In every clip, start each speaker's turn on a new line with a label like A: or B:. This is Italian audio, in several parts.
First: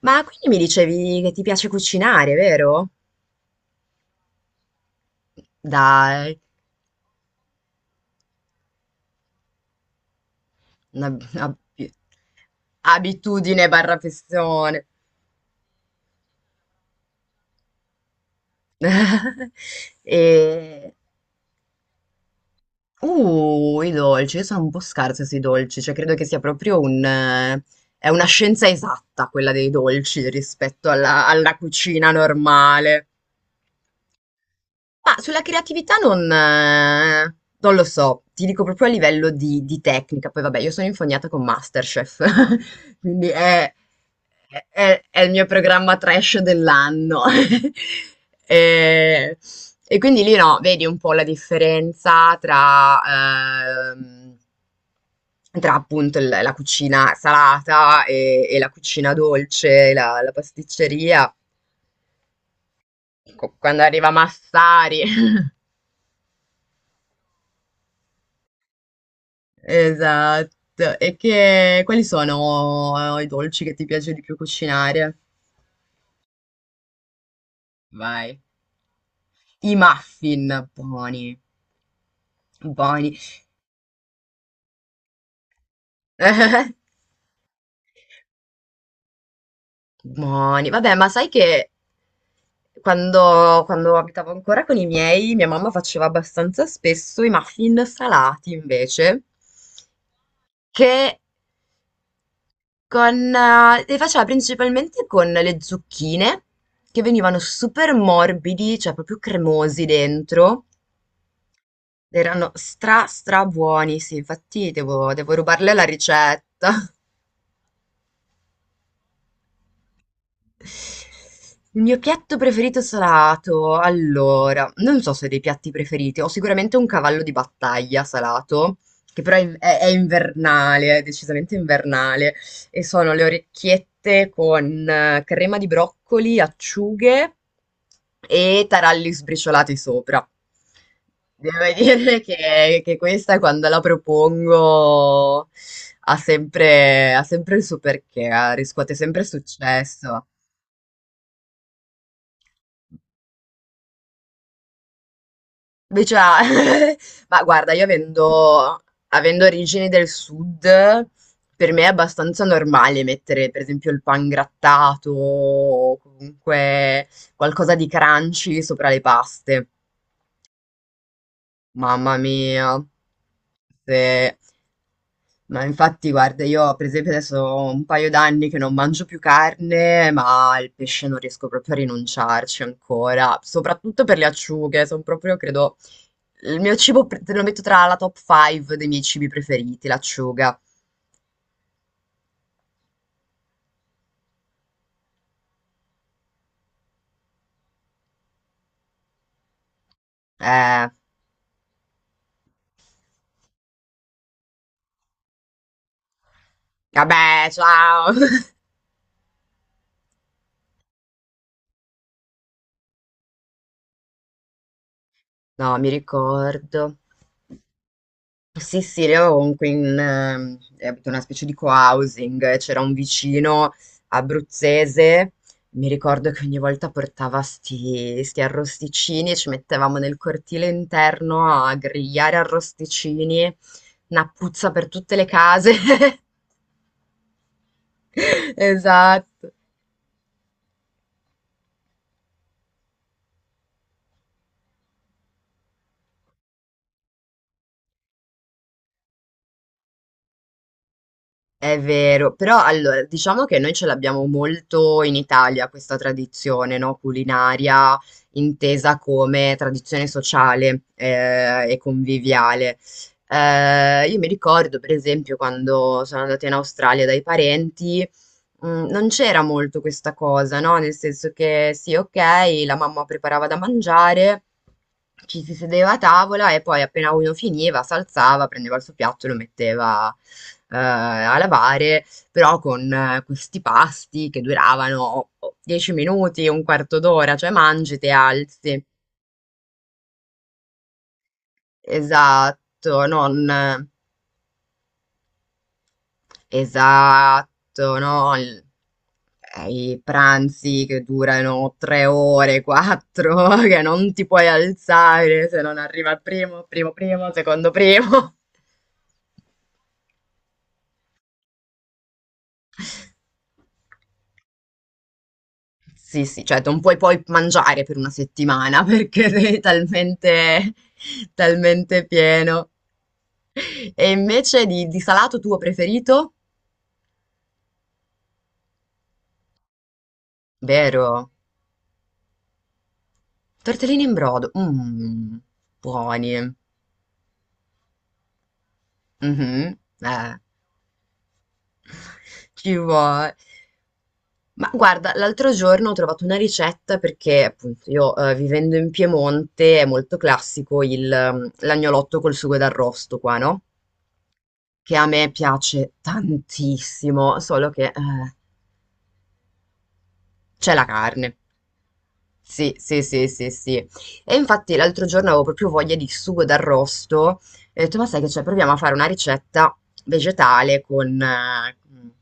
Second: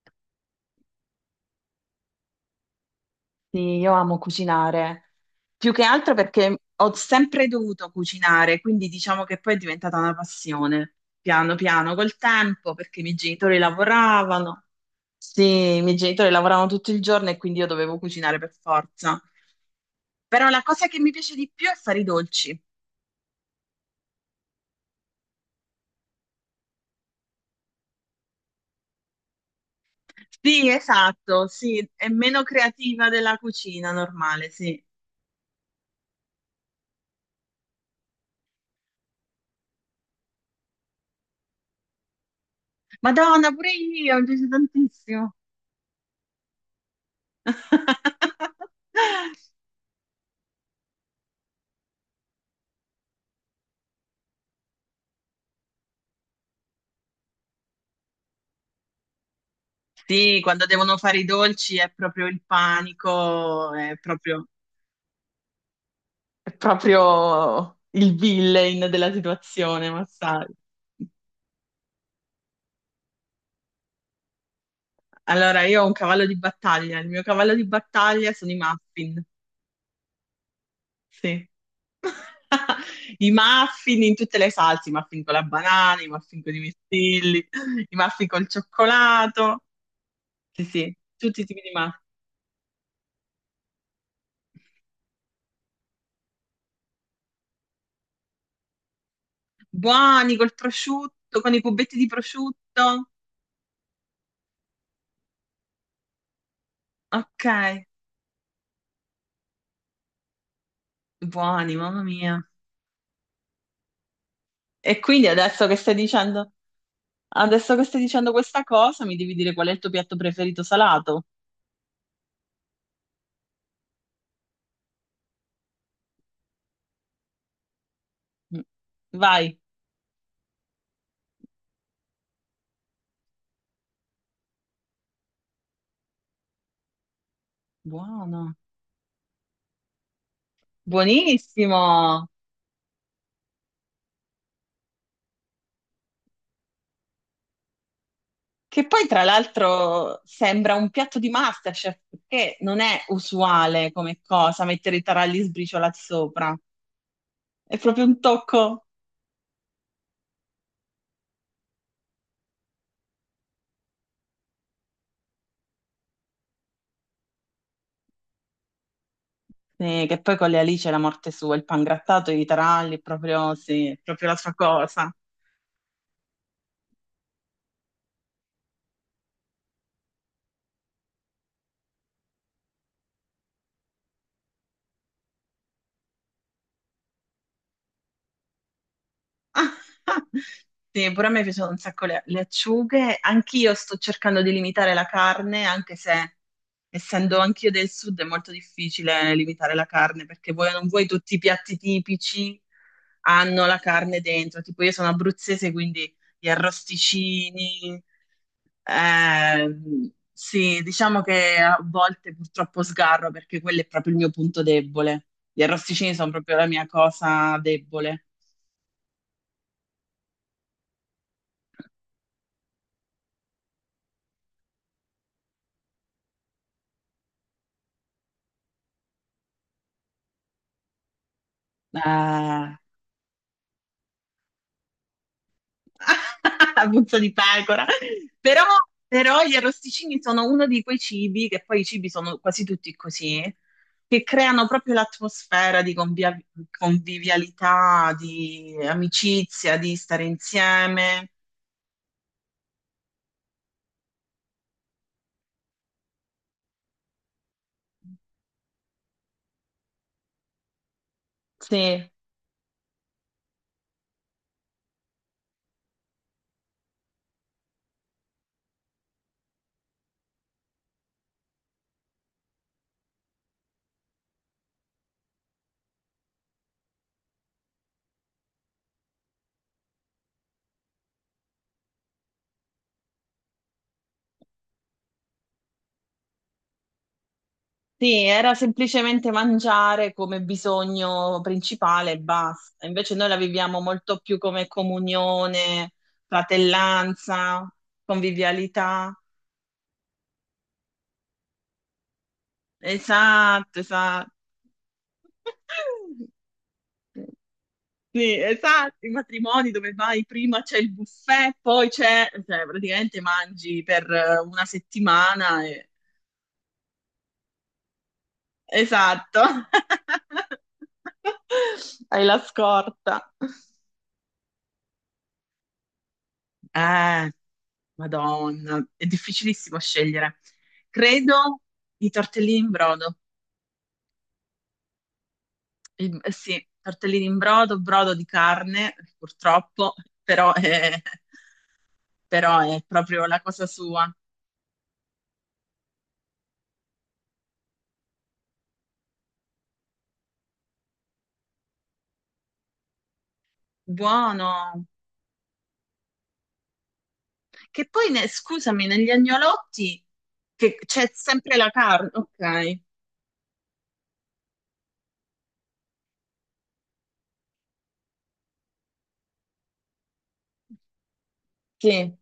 A: Ma quindi mi dicevi che ti piace cucinare, vero?
B: Sì, io amo cucinare, più che altro
A: Dai,
B: perché ho sempre dovuto cucinare, quindi diciamo che poi è diventata una passione,
A: una,
B: piano
A: una-
B: piano, col tempo, perché i miei genitori
A: abitudine barra
B: lavoravano.
A: passione.
B: Sì, i miei genitori lavoravano tutto il giorno e quindi io dovevo cucinare per forza. Però la cosa
A: E...
B: che mi piace di più è fare i dolci.
A: I dolci, io sono un po' scarsa sui dolci, cioè credo che sia proprio è una scienza esatta quella dei dolci
B: Sì,
A: rispetto alla
B: esatto, sì, è
A: cucina
B: meno
A: normale.
B: creativa della cucina normale, sì.
A: Ma sulla creatività non, non lo so, ti dico proprio a livello di tecnica, poi vabbè, io sono infognata con MasterChef, quindi
B: Madonna, pure
A: è,
B: io, mi piace
A: è il
B: tantissimo.
A: mio programma trash dell'anno. E, e quindi lì no, vedi un po' la differenza tra, ehm, tra appunto la cucina salata e la cucina dolce, la, la
B: Sì, quando devono fare i
A: pasticceria.
B: dolci è proprio il panico,
A: Quando arriva Massari.
B: è proprio il villain della situazione, ma sai.
A: Esatto. E che, quali sono i dolci che ti piace di più cucinare?
B: Allora, io ho un cavallo di battaglia, il mio cavallo di battaglia
A: Vai.
B: sono i muffin,
A: I muffin, buoni,
B: sì.
A: buoni,
B: I muffin in tutte le salse, i muffin con la banana, i muffin con i mirtilli, i muffin col cioccolato, sì,
A: buoni. Vabbè,
B: sì,
A: ma sai
B: tutti i tipi
A: che
B: di muffin.
A: quando, quando abitavo ancora con i miei, mia mamma faceva abbastanza spesso i muffin salati invece,
B: Buoni col
A: che
B: prosciutto, con i cubetti di prosciutto,
A: con, li faceva principalmente con le zucchine, che venivano
B: ok.
A: super morbidi, cioè proprio cremosi dentro.
B: Buoni, mamma mia.
A: Erano stra buoni, sì, infatti
B: E
A: devo,
B: quindi
A: devo
B: adesso
A: rubarle
B: che
A: la
B: stai dicendo,
A: ricetta.
B: adesso che stai dicendo questa cosa, mi devi dire qual è il tuo piatto preferito salato.
A: Il mio piatto preferito salato, allora, non so se ho dei piatti preferiti, ho sicuramente un cavallo di battaglia
B: Mm.
A: salato, che però è,
B: Vai.
A: è invernale, è decisamente invernale, e sono le orecchiette con crema di broccoli, acciughe
B: Buono.
A: e taralli sbriciolati sopra. Devo dire
B: Buonissimo.
A: che questa quando la propongo ha sempre il suo perché,
B: Che
A: riscuote
B: poi,
A: sempre
B: tra l'altro,
A: successo.
B: sembra un piatto di MasterChef, perché non è usuale come cosa mettere i taralli sbriciolati
A: Beh, già,
B: sopra.
A: ma guarda,
B: È proprio un tocco.
A: avendo origini del sud, per me è abbastanza normale mettere, per esempio, il pan grattato o comunque qualcosa di crunchy sopra le paste.
B: Sì, che poi con le alici è la morte sua, il
A: Mamma
B: pangrattato, e i
A: mia.
B: taralli, proprio, sì,
A: Se...
B: è proprio la sua cosa.
A: Ma infatti, guarda, io per esempio adesso ho un paio d'anni che non mangio più carne, ma il pesce non riesco proprio a rinunciarci ancora, soprattutto per le acciughe, sono proprio, credo, il mio cibo, te lo metto tra la top 5 dei miei cibi preferiti, l'acciuga.
B: Sì, pure a me piacciono un sacco le acciughe. Anch'io sto cercando di limitare la carne, anche se essendo anch'io del sud è molto difficile limitare la carne, perché vuoi o
A: Eh,
B: non vuoi tutti i piatti tipici hanno la carne dentro. Tipo io sono abruzzese, quindi gli
A: vabbè,
B: arrosticini.
A: ciao!
B: Sì, diciamo che a volte purtroppo sgarro perché quello è proprio il mio punto debole. Gli
A: No, mi
B: arrosticini sono proprio la mia
A: ricordo.
B: cosa debole.
A: Sì, sì, qui in, abito in una specie di co-housing, c'era un vicino abruzzese, mi ricordo che ogni volta portava sti, sti arrosticini e ci mettevamo nel cortile interno a grigliare
B: Eh,
A: arrosticini, una puzza per tutte le case.
B: puzza di pecora. Però, però
A: Esatto.
B: gli arrosticini sono uno di quei cibi, che poi i cibi sono quasi tutti così, che creano proprio l'atmosfera di convivialità, di amicizia, di stare insieme.
A: È vero, però allora diciamo che noi ce l'abbiamo molto in Italia questa tradizione, no? Culinaria intesa come tradizione sociale e
B: Sì,
A: conviviale. Io mi ricordo, per esempio, quando sono andata in Australia dai parenti. Mm, non c'era molto questa cosa, no? Nel senso che sì, ok, la mamma preparava da mangiare, ci si sedeva a tavola e poi appena uno finiva, si alzava, prendeva il suo piatto e lo metteva a lavare, però con questi pasti che duravano 10 minuti, un quarto d'ora, cioè mangi, ti
B: sì, era
A: alzi.
B: semplicemente mangiare come bisogno principale e basta.
A: Esatto,
B: Invece noi la
A: non...
B: viviamo molto più come comunione, fratellanza,
A: Esatto, no? Il-
B: convivialità.
A: eh, I pranzi che durano tre ore, quattro,
B: Esatto,
A: che non ti
B: esatto.
A: puoi alzare se non arriva il primo, primo, secondo primo.
B: Sì, esatto, i matrimoni dove vai prima c'è il buffet, poi c'è, cioè praticamente mangi per una settimana e...
A: Sì, sì, cioè non puoi poi mangiare per una settimana perché
B: Esatto.
A: sei talmente, talmente
B: Hai la
A: pieno.
B: scorta.
A: E invece di salato tuo preferito?
B: Eh, Madonna, è difficilissimo scegliere.
A: Vero?
B: Credo i tortellini in brodo.
A: Tortellini in brodo. Mmm, buoni.
B: Sì, tortellini in brodo, brodo di carne,
A: Mhm,
B: purtroppo,
A: eh.
B: però è, però
A: Ci
B: è proprio
A: vuole.
B: la cosa sua.
A: Ma guarda, l'altro giorno ho trovato una ricetta perché appunto io vivendo in Piemonte è molto classico il, l'agnolotto col sugo d'arrosto qua, no?
B: Buono.
A: Che a me piace tantissimo, solo che
B: Che poi, scusami, negli agnolotti
A: c'è
B: che
A: la
B: c'è
A: carne.
B: sempre la carne,
A: Sì,
B: ok,
A: sì, sì, sì, sì. E infatti l'altro giorno avevo proprio voglia di sugo d'arrosto e ho detto, ma sai che c'è? Proviamo a fare una ricetta vegetale
B: sì,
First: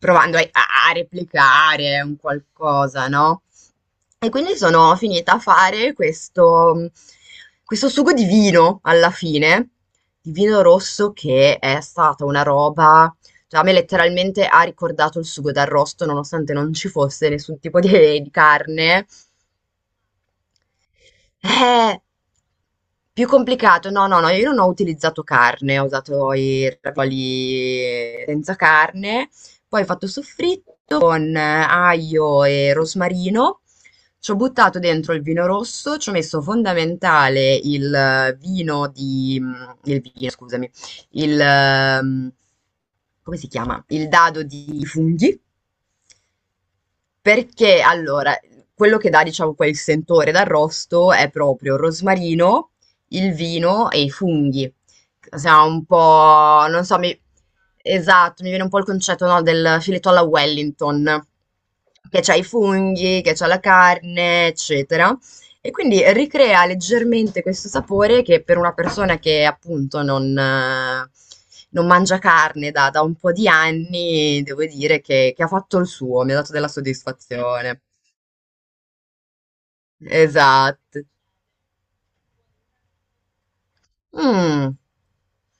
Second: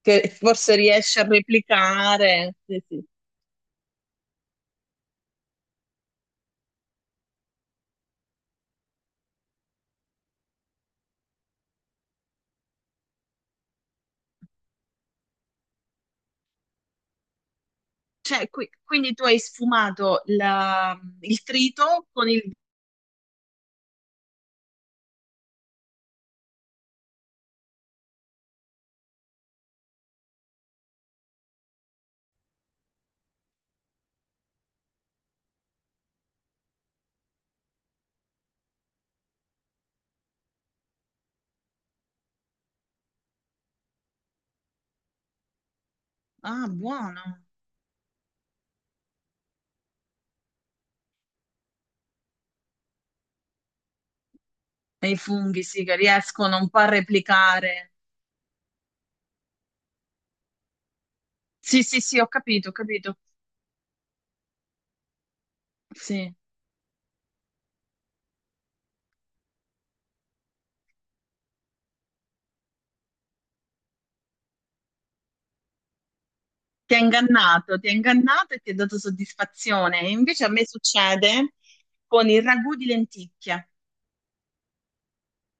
B: che
A: a,
B: forse
A: a
B: riesce a
A: replicare un
B: replicare. Sì, sì.
A: qualcosa, no? E quindi sono finita a fare questo, questo sugo di vino alla fine, di vino rosso che è stata una roba cioè, a me letteralmente ha ricordato il sugo d'arrosto, nonostante non ci fosse nessun tipo di
B: Cioè,
A: carne,
B: quindi tu hai sfumato il
A: eh,
B: trito con il...
A: più complicato. No, no, no, io non ho utilizzato carne, ho usato i ravioli senza carne. Poi ho fatto soffritto con aglio e rosmarino. Ci ho buttato dentro il vino rosso, ci ho messo fondamentale il vino, scusami, il... ehm, come si chiama? Il dado di funghi.
B: Ah, buono.
A: Perché allora, quello che dà, diciamo, quel sentore d'arrosto è proprio il rosmarino, il vino e i funghi.
B: E i funghi,
A: Siamo
B: sì,
A: un
B: che riescono
A: po',
B: un po'
A: non
B: a
A: so, mi...
B: replicare.
A: esatto, mi viene un po' il concetto, no, del filetto alla Wellington,
B: Sì, sì, sì,
A: che
B: ho
A: c'ha i
B: capito, ho capito.
A: funghi, che c'ha la carne, eccetera. E quindi
B: Sì.
A: ricrea leggermente questo sapore che per una persona che appunto non, non mangia carne da, da un po' di anni, devo dire che ha fatto il suo, mi ha dato della soddisfazione.
B: Ti ha ingannato e ti ha dato soddisfazione. E invece a me
A: Esatto.
B: succede con il ragù di lenticchie.
A: Mm.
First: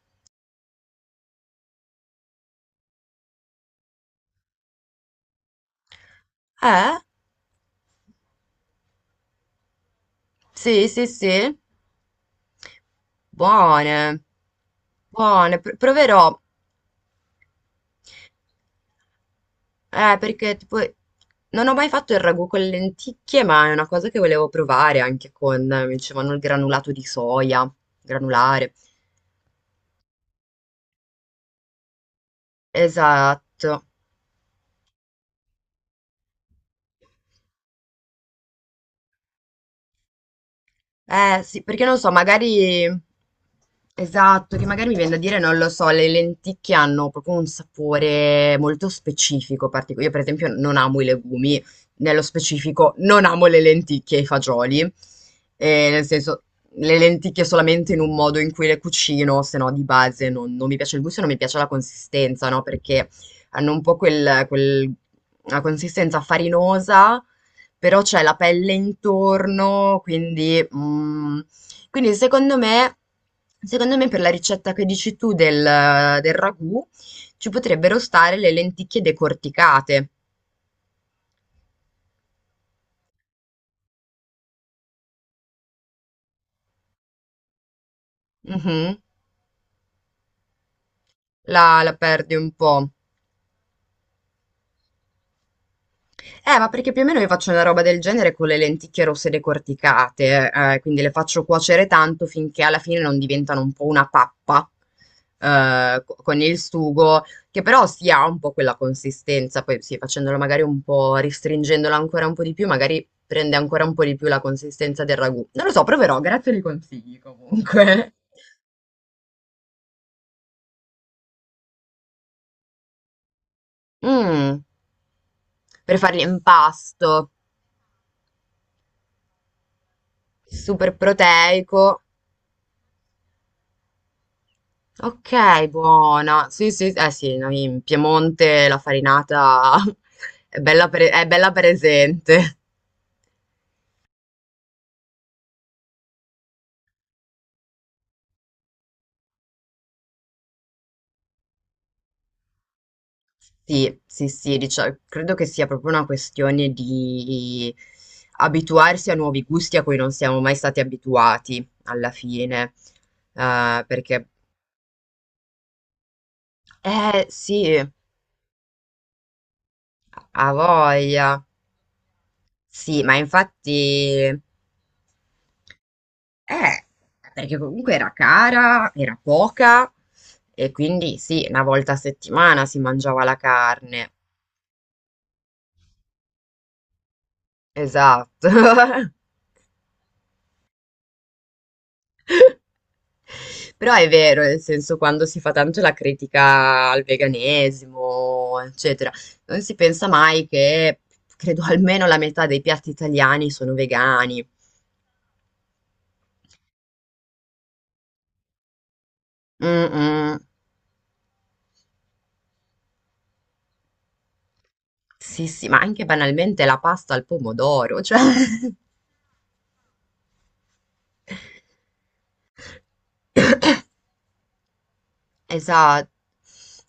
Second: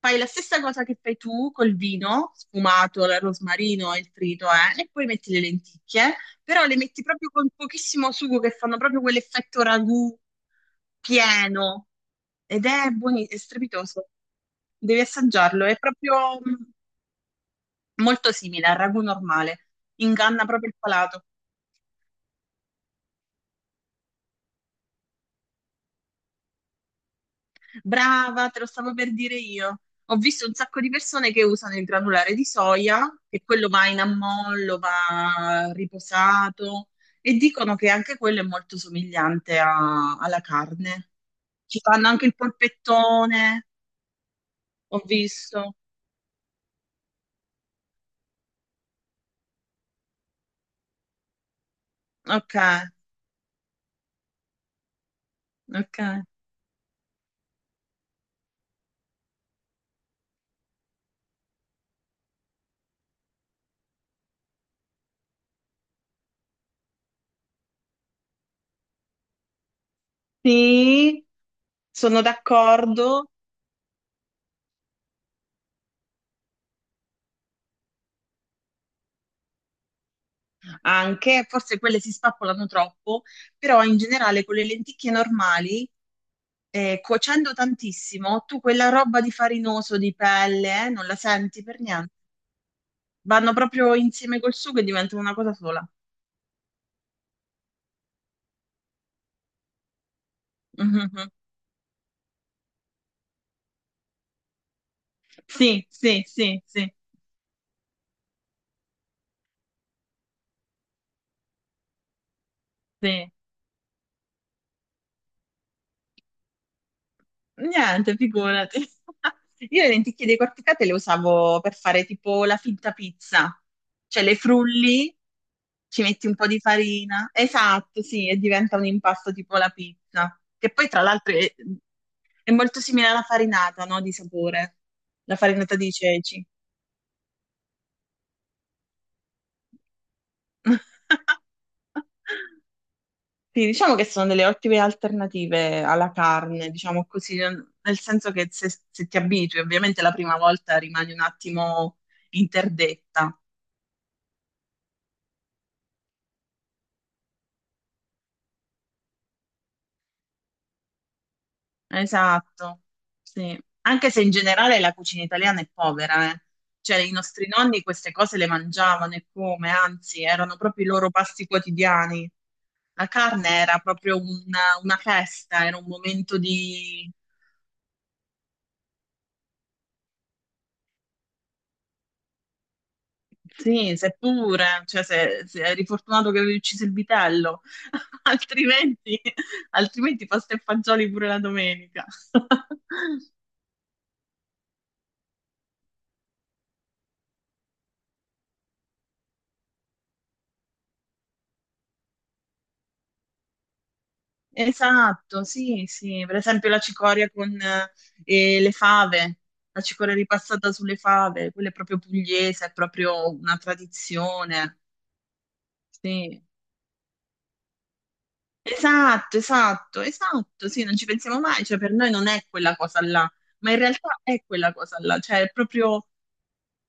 B: Fai la stessa cosa che fai tu col vino sfumato, il rosmarino e il trito, e poi metti le lenticchie, però le
A: Eh?
B: metti proprio con pochissimo sugo che fanno proprio quell'effetto ragù
A: Sì, sì, sì.
B: pieno ed è è strepitoso.
A: Buone.
B: Devi
A: Buone.
B: assaggiarlo, è
A: Proverò.
B: proprio molto simile al ragù normale, inganna
A: Perché
B: proprio il
A: tipo
B: palato.
A: non ho mai fatto il ragù con le lenticchie, ma è una cosa che volevo provare anche con, mi dicevano, il granulato di soia,
B: Brava, te lo
A: granulare.
B: stavo per dire io. Ho visto un sacco di persone che usano il granulare di soia, che quello
A: Esatto.
B: va in ammollo, va riposato, e dicono che anche quello è molto somigliante alla carne.
A: Eh sì,
B: Ci
A: perché non
B: fanno
A: so,
B: anche il
A: magari...
B: polpettone,
A: Esatto, che magari mi
B: ho
A: viene da dire, non
B: visto.
A: lo so, le lenticchie hanno proprio un sapore molto specifico, particolare. Io per esempio non amo i legumi, nello
B: Ok,
A: specifico non amo le lenticchie e i fagioli. Nel
B: ok.
A: senso le lenticchie solamente in un modo in cui le cucino, se no di base non, non mi piace il gusto e non mi piace la consistenza, no? Perché hanno un po' una consistenza farinosa però c'è la pelle intorno, quindi
B: Sì,
A: mhmm, quindi
B: sono
A: secondo me
B: d'accordo.
A: per la ricetta che dici tu del ragù ci potrebbero stare le lenticchie decorticate.
B: Anche, forse quelle si spappolano troppo, però in generale con le lenticchie normali, cuocendo tantissimo, tu
A: Mh-mh.
B: quella roba di farinoso, di pelle, non la senti
A: La
B: per niente.
A: perdi un po'.
B: Vanno proprio insieme col sugo e diventano una cosa sola.
A: Ma perché più o meno io faccio una roba del genere con le lenticchie rosse decorticate, quindi le
B: Mhm.
A: faccio cuocere tanto finché alla fine non diventano un po' una pappa,
B: Sì, sì,
A: con il
B: sì, sì,
A: sugo, che però si ha un po' quella consistenza, poi sì, facendolo magari un po', restringendola ancora un po' di più, magari
B: sì.
A: prende ancora un po' di più la consistenza del ragù. Non lo so, proverò, grazie dei consigli comunque.
B: Niente, figurati. Io le lenticchie decorticate le usavo per fare tipo la finta pizza, cioè le
A: Mm,
B: frulli,
A: per
B: ci
A: fare
B: metti un po' di farina,
A: l'impasto,
B: esatto, sì, e diventa un impasto tipo la pizza, che poi
A: super
B: tra l'altro
A: proteico.
B: è molto simile alla farinata, no, di sapore, la
A: Okay,
B: farinata di ceci.
A: buona. Sì, sì, eh sì, no, in Piemonte la farinata è è bella presente.
B: Sì, diciamo che sono delle ottime alternative alla carne, diciamo così, nel senso che se ti abitui, ovviamente la prima volta rimani un attimo interdetta.
A: Sì, sì, sì, credo che sia proprio una questione di abituarsi a nuovi gusti a cui non siamo mai stati abituati alla fine.
B: Esatto, sì. Anche se
A: Perché,
B: in generale la cucina italiana è povera, eh. Cioè i
A: eh
B: nostri nonni
A: sì,
B: queste cose le mangiavano e come, anzi,
A: ha
B: erano proprio i loro
A: voglia.
B: pasti quotidiani.
A: Sì,
B: La
A: ma
B: carne era proprio
A: infatti.
B: una festa, era un momento
A: Eh,
B: di...
A: perché comunque era cara, era poca e quindi sì, una volta a settimana si mangiava la
B: Sì,
A: carne.
B: seppure, cioè se eri fortunato che avevi ucciso il vitello,
A: Esatto.
B: altrimenti, altrimenti pasta e fagioli pure la domenica.
A: Però è vero, nel senso, quando si fa tanto la critica al veganesimo, eccetera, non si pensa mai che credo almeno la metà dei piatti italiani sono vegani.
B: Esatto, sì, sì, per esempio la cicoria con le fave, la
A: Mm,
B: cicoria
A: mm.
B: ripassata sulle fave, quella è proprio pugliese, è proprio una tradizione.
A: Sì, sì, ma anche
B: Sì.
A: banalmente la pasta al pomodoro, cioè.
B: Esatto, esatto, esatto, sì, non ci pensiamo mai, cioè per noi non è quella cosa là, ma in realtà è quella cosa là, cioè è proprio...
A: Esatto.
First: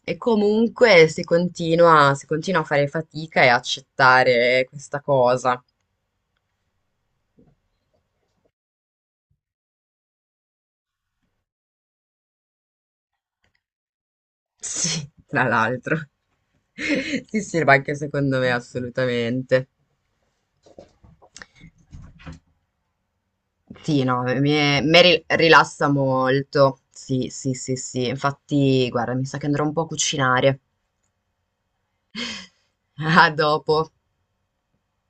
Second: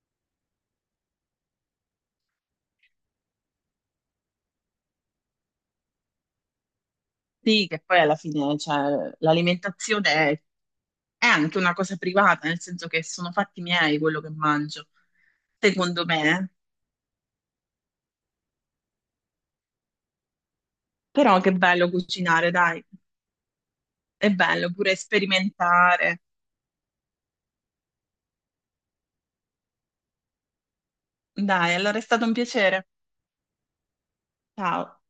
A: E comunque si continua a fare fatica e accettare questa cosa.
B: Sì, che poi alla fine, cioè, l'alimentazione è anche una cosa privata, nel senso che sono fatti miei quello che mangio,
A: Sì, tra l'altro.
B: secondo me.
A: Sì, sì, ma anche secondo me assolutamente.
B: Però che bello cucinare, dai.
A: Sì, no,
B: È
A: mi,
B: bello pure
A: mi rilassa
B: sperimentare.
A: molto. Sì, sì, sì, sì. Infatti, guarda, mi sa che andrò un po' a cucinare.
B: Dai, allora è stato un piacere.
A: A dopo.
B: Ciao.